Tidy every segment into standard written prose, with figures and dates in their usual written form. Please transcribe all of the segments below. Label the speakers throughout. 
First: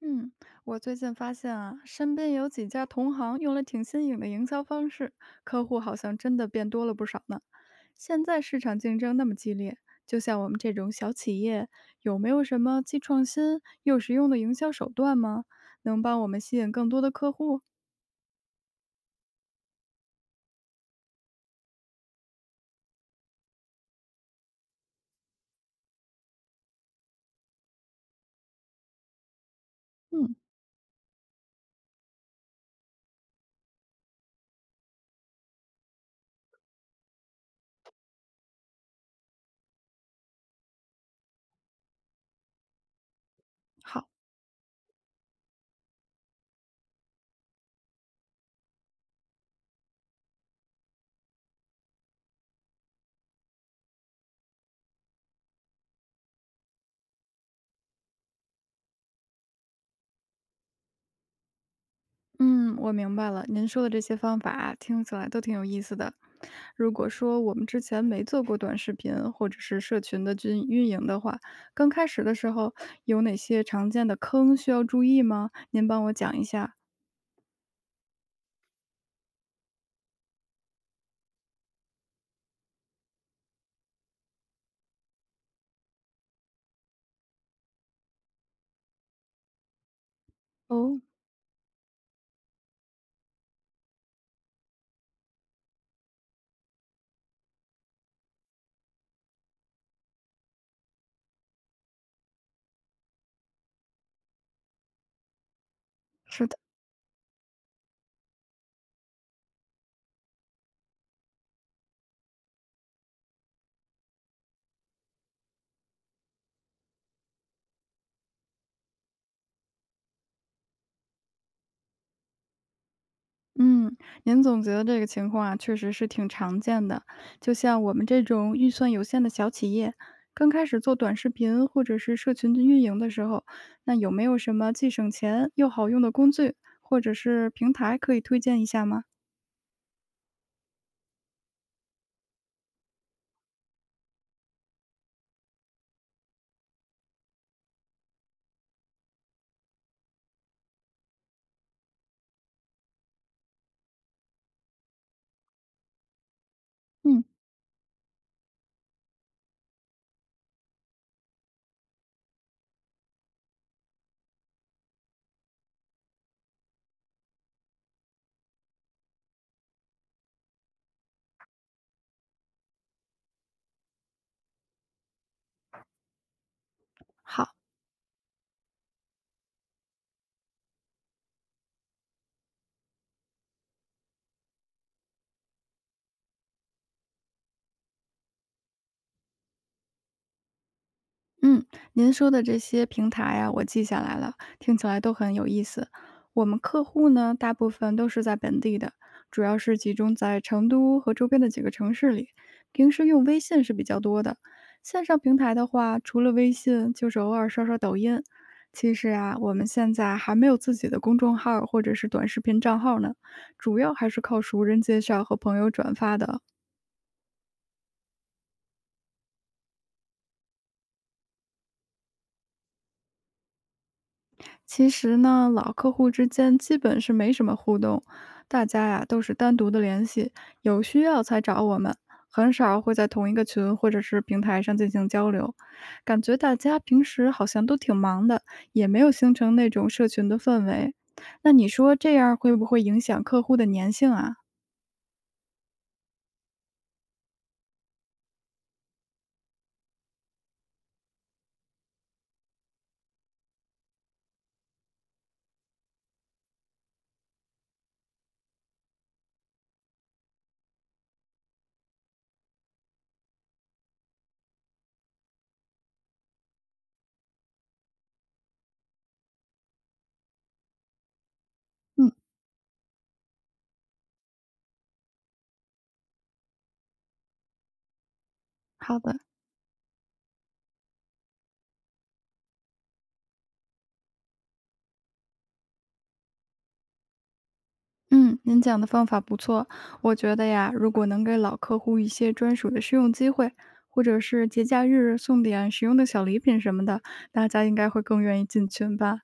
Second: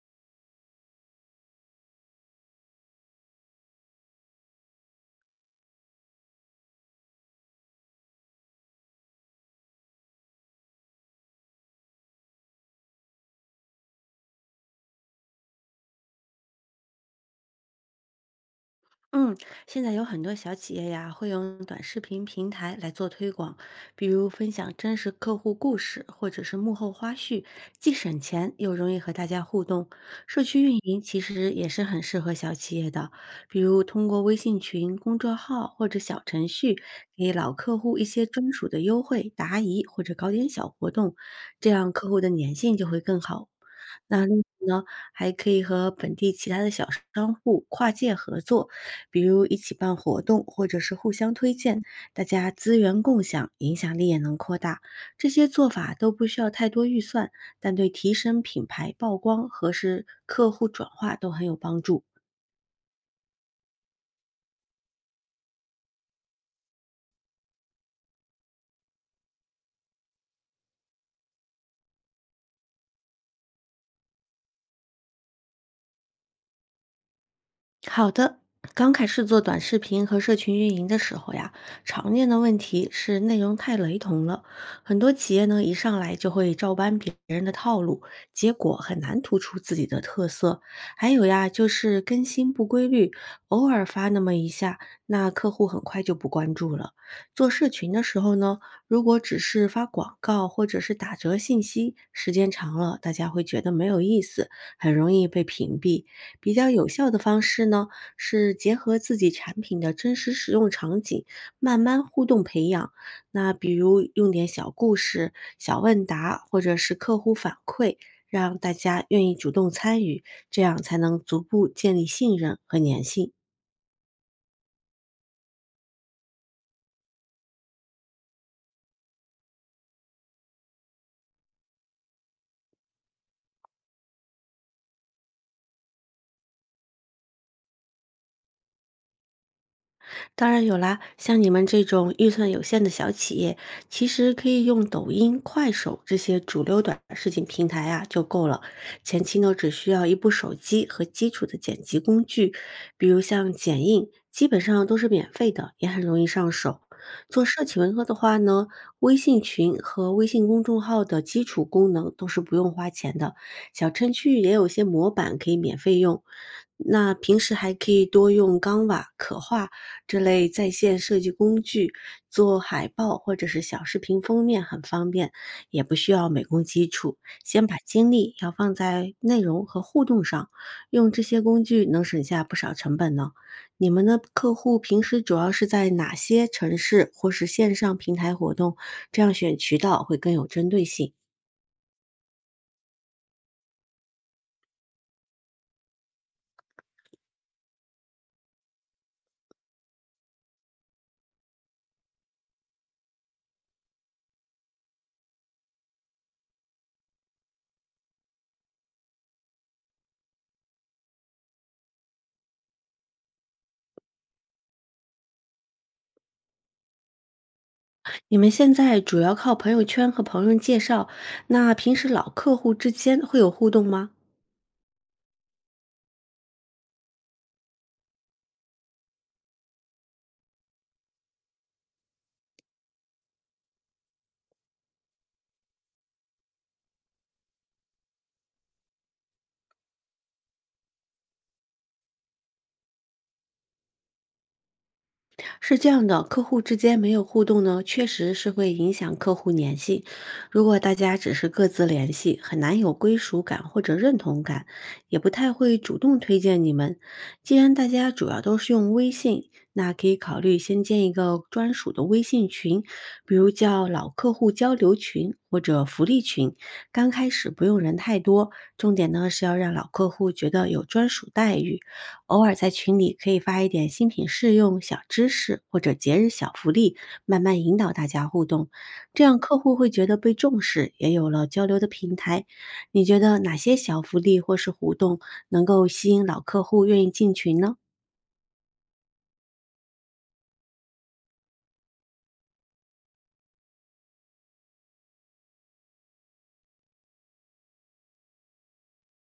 Speaker 1: 嗯，我最近发现啊，身边有几家同行用了挺新颖的营销方式，客户好像真的变多了不少呢。现在市场竞争那么激烈，就像我们这种小企业，有没有什么既创新又实用的营销手段吗？能帮我们吸引更多的客户？
Speaker 2: 嗯，现在有很多小企业呀，会用短视频平台来做推广，比如分享真实客户故事，或者是幕后花絮，既省钱又容易和大家互动。
Speaker 1: 嗯。
Speaker 2: 社区运营其实也是很适合小企业的，比如通过微信群、公众号或者小程序，给老客户一些专属的优惠、答疑或者搞点小活动，这样客户的粘性就会更好。
Speaker 1: 好。
Speaker 2: 那另外呢，还可以和本地其他的小商户跨界合作。比如一起办活动，或者是互相推荐，大家资源共享，影响力也能扩大。这些做法都不需要太多预算，但对提升品牌曝光和是客户转化都很有帮助。
Speaker 1: 嗯，我明白了，您说的这些方法啊听起来都挺有意思的。如果说我们之前没做过短视频或者是社群的运营的话，刚开始的时候有哪些常见的坑需要注意吗？您帮我讲一下。
Speaker 2: 好的，刚开始做短视频和社群运营的时候呀，常见的问题是内容太雷同了，很多企业呢一上来就会照搬别人的套路，结果很难突出自己的特色。
Speaker 1: 哦。
Speaker 2: 还有呀，就是更新不规律，偶尔发那么一下，那客户很快就不关注了。做社群的时候呢，如果只是发广告或者是打折信息，时间长了，大家会觉得没有意思，很容易被屏蔽。
Speaker 1: 是。
Speaker 2: 比较有效的方式呢，是结合自己产品的真实使用场景，慢慢互动培养。那比如用点小故事、小问答，或者是客户反馈，让大家愿意主动参与，这样才能逐步建立信任和粘性。
Speaker 1: 嗯，您总结的这个情况啊，确实是挺常见的。就像我们这种预算有限的小企业，刚开始做短视频或者是社群的运营的时候，那有没有什么既省钱又好用的工具或者是平台可以推荐一下吗？
Speaker 2: 当然有啦，像你们这种预算有限的小企业，其实可以用抖音、快手这些主流短视频平台啊就够了。前期呢，只需要一部手机和基础的剪辑工具，比如像剪映，基本上都是免费的，也很容易上手。
Speaker 1: 嗯。
Speaker 2: 做社企文科的话呢，微信群和微信公众号的基础功能都是不用花钱的，小程序也有些模板可以免费用。那平时还可以多用钢瓦、可画这类在线设计工具做海报或者是小视频封面很方便，也不需要美工基础。
Speaker 1: 好。
Speaker 2: 先把精力要放在内容和互动上，用这些工具能省下不少成本呢。你们的客户平时主要是在哪些城市或是线上平台活动？这样选渠道会更有针对性。
Speaker 1: 嗯，您说的这些平台呀，我记下来了，听起来都很有意思。我们客户呢，大部分都是在本地的，主要是集中在成都和周边的几个城市里。平时用微信是比较多的，线上平台的话，除了微信，就是偶尔刷刷抖音。其实啊，我们现在还没有自己的公众号儿或者是短视频账号呢，主要还是靠熟人介绍和朋友转发的。
Speaker 2: 你们现在主要靠朋友圈和朋友介绍，那平时老客户之间会有互动吗？
Speaker 1: 其实呢，老客户之间基本是没什么互动，大家呀都是单独的联系，有需要才找我们，很少会在同一个群或者是平台上进行交流。感觉大家平时好像都挺忙的，也没有形成那种社群的氛围。那你说这样会不会影响客户的粘性啊？
Speaker 2: 是这样的，客户之间没有互动呢，确实是会影响客户粘性。如果大家只是各自联系，很难有归属感或者认同感，也不太会主动推荐你们。既然大家主要都是用微信，那可以考虑先建一个专属的微信群，比如叫老客户交流群或者福利群。刚开始不用人太多，重点呢是要让老客户觉得有专属待遇。
Speaker 1: 嗯。
Speaker 2: 偶尔在群里可以发一点新品试用、小知识或者节日小福利，慢慢引导大家互动，
Speaker 1: 好的。
Speaker 2: 这样客户会觉得被重视，也有了交流的平台。你觉得哪些小福利或是活动能够吸引老客户愿意进群呢？
Speaker 1: 嗯，您讲的方法不错。我觉得呀，如果能给老客户一些专属的试用机会，或者是节假日送点实用的小礼品什么的，大家应该会更愿意进群吧。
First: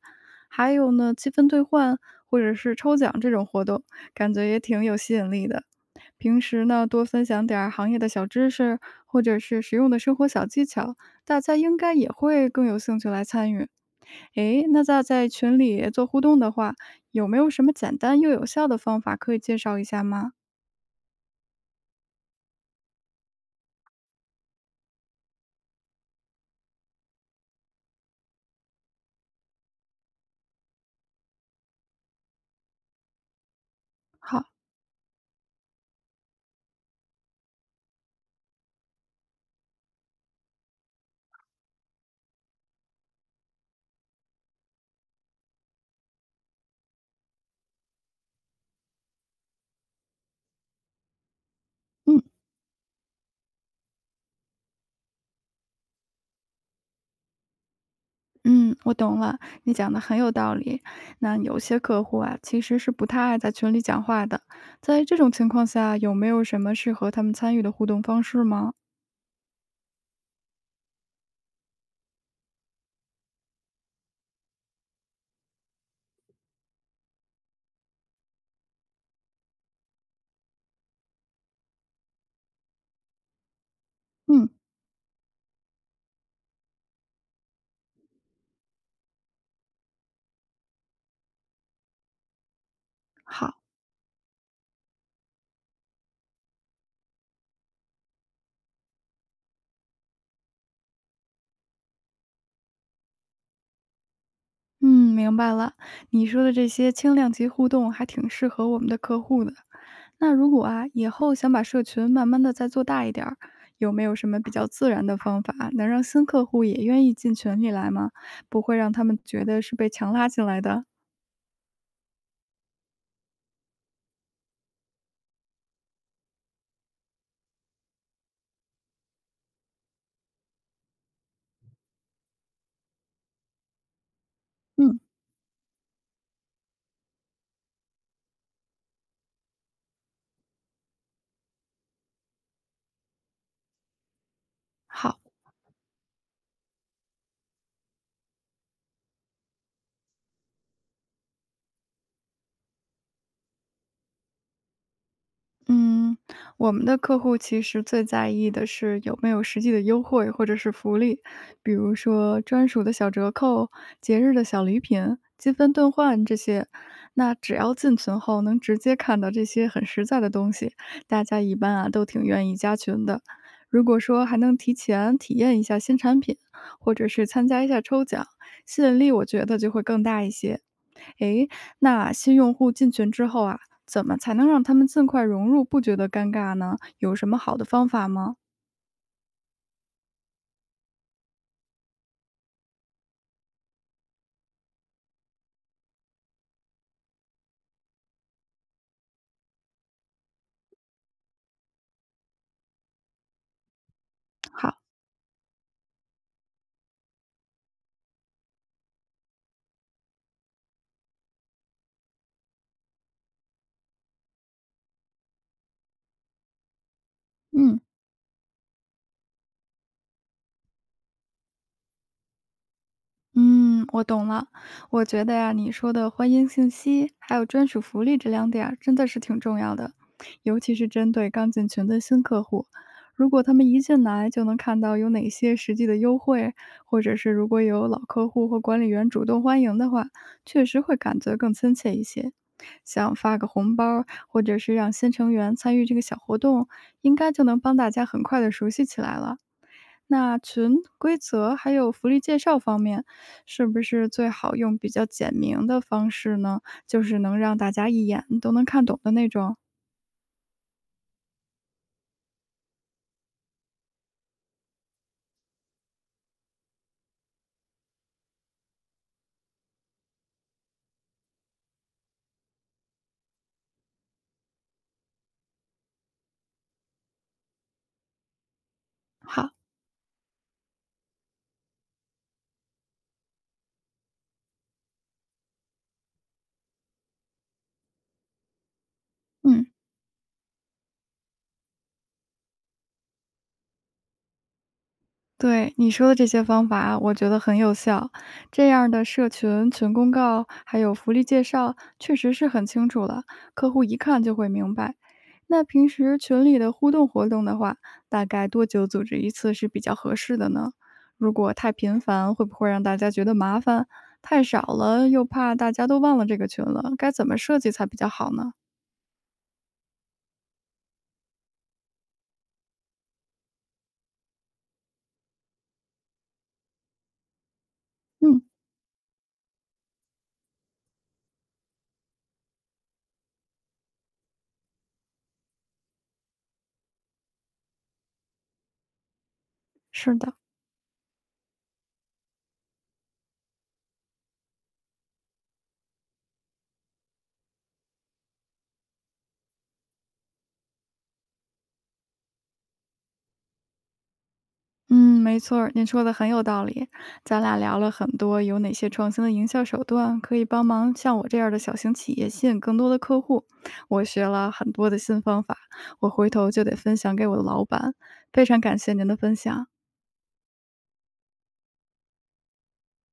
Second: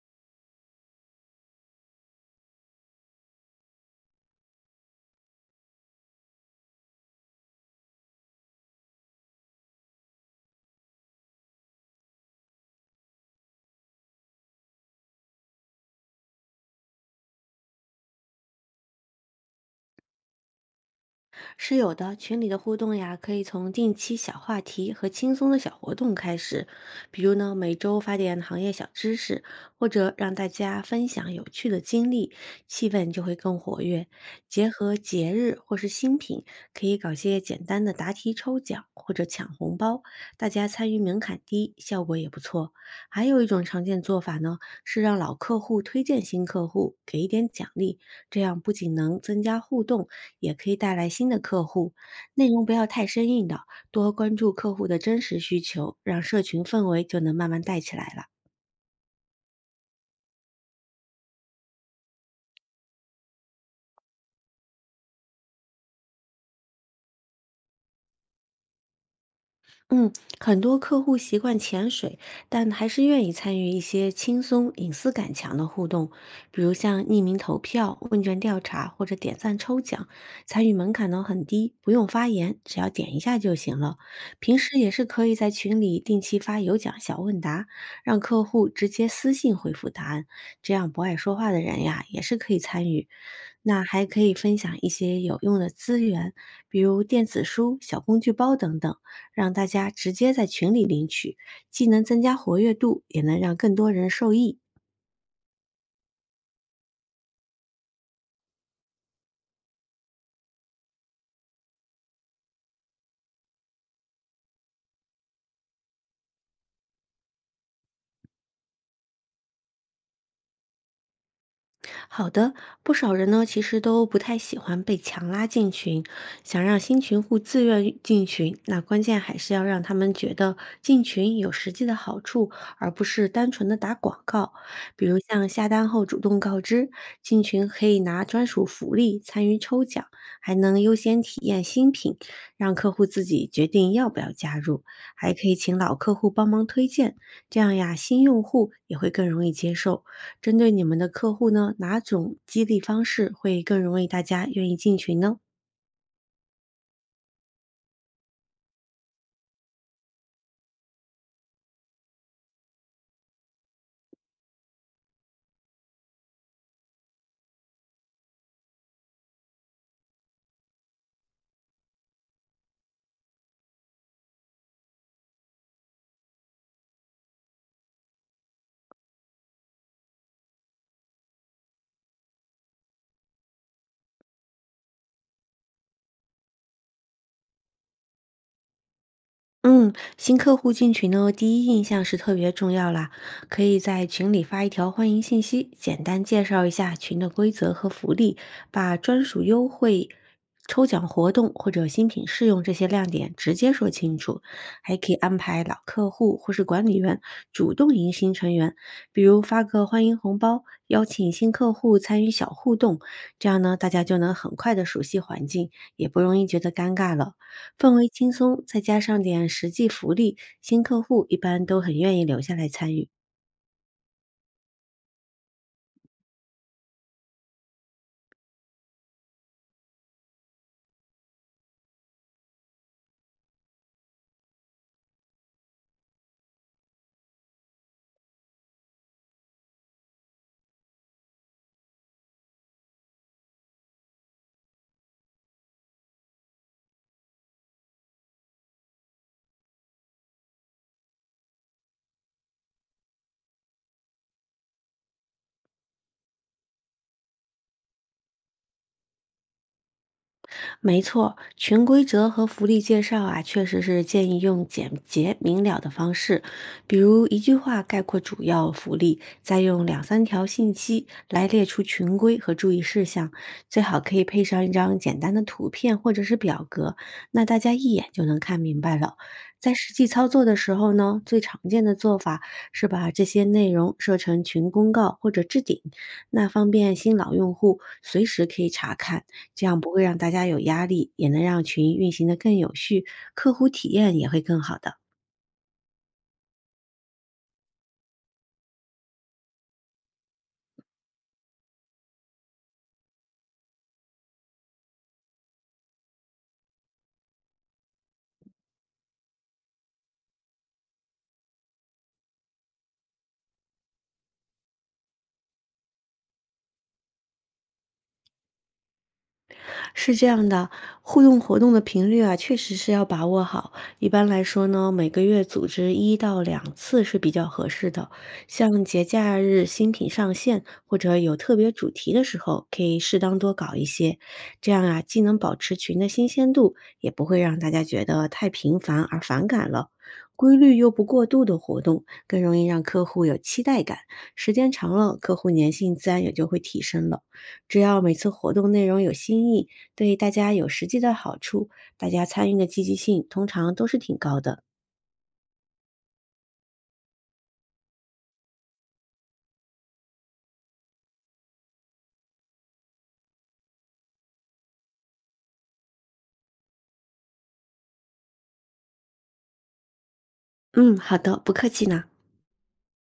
Speaker 1: 还有呢，积分兑换或者是抽奖这种活动，感觉也挺有吸引力的。平时呢，多分享点儿行业的小知识，或者是实用的生活小技巧，大家应该也会更有兴趣来参与。诶，那在群里做互动的话，有没有什么简单又有效的方法可以介绍一下吗？
Speaker 2: 是有的，群里的互动呀，可以从定期小话题和轻松的小活动开始，比如呢，每周发点行业小知识，或者让大家分享有趣的经历，气氛就会更活跃。
Speaker 1: 好。
Speaker 2: 结合节日或是新品，可以搞些简单的答题抽奖或者抢红包，大家参与门槛低，效果也不错。还有一种常见做法呢，是让老客户推荐新客户，给一点奖励，这样不仅能增加互动，也可以带来新的客户。
Speaker 1: 嗯。
Speaker 2: 内容不要太生硬的，多关注客户的真实需求，让社群氛围就能慢慢带起来了。
Speaker 1: 嗯，我懂了，你讲的很有道理。那有些客户啊，其实是不太爱在群里讲话的，在这种情况下，有没有什么适合他们参与的互动方式吗？
Speaker 2: 嗯，很多客户习惯潜水，但还是愿意参与一些轻松、隐私感强的互动，比如像匿名投票、问卷调查或者点赞抽奖。参与门槛呢很低，不用发言，只要点一下就行了。
Speaker 1: 嗯。
Speaker 2: 平时也是可以在群里定期发有奖小问答，让客户直接私信回复答案，这样不爱说话的人呀也是可以参与。
Speaker 1: 好。
Speaker 2: 那还可以分享一些有用的资源，比如电子书、小工具包等等。让大家直接在群里领取，既能增加活跃度，也能让更多人受益。
Speaker 1: 嗯，明白了。你说的这些轻量级互动还挺适合我们的客户的。那如果啊，以后想把社群慢慢的再做大一点儿，有没有什么比较自然的方法，能让新客户也愿意进群里来吗？不会让他们觉得是被强拉进来的？
Speaker 2: 好的，不少人呢其实都不太喜欢被强拉进群，想让新群户自愿进群，那关键还是要让他们觉得进群有实际的好处，而不是单纯的打广告。
Speaker 1: 嗯。
Speaker 2: 比如像下单后主动告知，进群可以拿专属福利，参与抽奖，还能优先体验新品，让客户自己决定要不要加入，
Speaker 1: 好。
Speaker 2: 还可以请老客户帮忙推荐，这样呀，新用户也会更容易接受。针对你们的客户呢，哪种激励方式会更容易大家愿意进群呢？
Speaker 1: 嗯，我们的客户其实最在意的是有没有实际的优惠或者是福利，比如说专属的小折扣、节日的小礼品、积分兑换这些。那只要进群后能直接看到这些很实在的东西，大家一般啊都挺愿意加群的。如果说还能提前体验一下新产品，或者是参加一下抽奖，吸引力我觉得就会更大一些。诶，那新用户进群之后啊，怎么才能让他们尽快融入，不觉得尴尬呢？有什么好的方法吗？
Speaker 2: 嗯，新客户进群呢，第一印象是特别重要啦。可以在群里发一条欢迎信息，简单介绍一下群的规则和福利，把专属优惠、抽奖活动或者新品试用这些亮点直接说清楚。
Speaker 1: 好。
Speaker 2: 还可以安排老客户或是管理员主动迎新成员，比如发个欢迎红包，邀请新客户参与小互动，这样呢，大家就能很快的熟悉环境，也不容易觉得尴尬了。
Speaker 1: 嗯。
Speaker 2: 氛围轻松，再加上点实际福利，新客户一般都很愿意留下来参与。
Speaker 1: 嗯，我懂了。我觉得呀，你说的欢迎信息还有专属福利这两点儿真的是挺重要的，尤其是针对刚进群的新客户。如果他们一进来就能看到有哪些实际的优惠，或者是如果有老客户或管理员主动欢迎的话，确实会感觉更亲切一些。像发个红包儿或者是让新成员参与这个小活动，应该就能帮大家很快的熟悉起来了。那群规则还有福利介绍方面，是不是最好用比较简明的方式呢？就是能让大家一眼都能看懂的那种。
Speaker 2: 没错，群规则和福利介绍啊，确实是建议用简洁明了的方式，比如一句话概括主要福利，再用两三条信息来列出群规和注意事项，最好可以配上一张简单的图片或者是表格，那大家一眼就能看明白了。
Speaker 1: 好。
Speaker 2: 在实际操作的时候呢，最常见的做法是把这些内容设成群公告或者置顶，那方便新老用户随时可以查看。这
Speaker 1: 嗯。
Speaker 2: 样不会让大家有压力，也能让群运行的更有序，客户体验也会更好的。
Speaker 1: 对，你说的这些方法，我觉得很有效。这样的社群、群公告还有福利介绍，确实是很清楚了，客户一看就会明白。那平时群里的互动活动的话，大概多久组织一次是比较合适的呢？如果太频繁，会不会让大家觉得麻烦？太少了，又怕大家都忘了这个群了，该怎么设计才比较好呢？
Speaker 2: 是这样的，互动活动的频率啊，确实是要把握好。一般来说呢，每个月组织1到2次是比较合适的。
Speaker 1: 嗯。
Speaker 2: 像节假日新品上线或者有特别主题的时候，可以适当多搞一些。这样啊，既能保持群的新鲜度，也不会让大家觉得太频繁而反感了。
Speaker 1: 是的。
Speaker 2: 规律又不过度的活动，更容易让客户有期待感。时间长了，客户粘性自然也就会提升了。只要每次活动内容有新意，对大家有实际的好处，大家参与的积极性通常都是挺高的。
Speaker 1: 嗯，没错儿，您说的很有道理。咱俩聊了很多，有哪些创新的营销手段可以帮忙像我这样的小型企业吸引更多的客户？我学了很多的新方法，我回头就得分享给我的老板。非常感谢您的分享。
Speaker 2: 嗯，好的，不客气呢。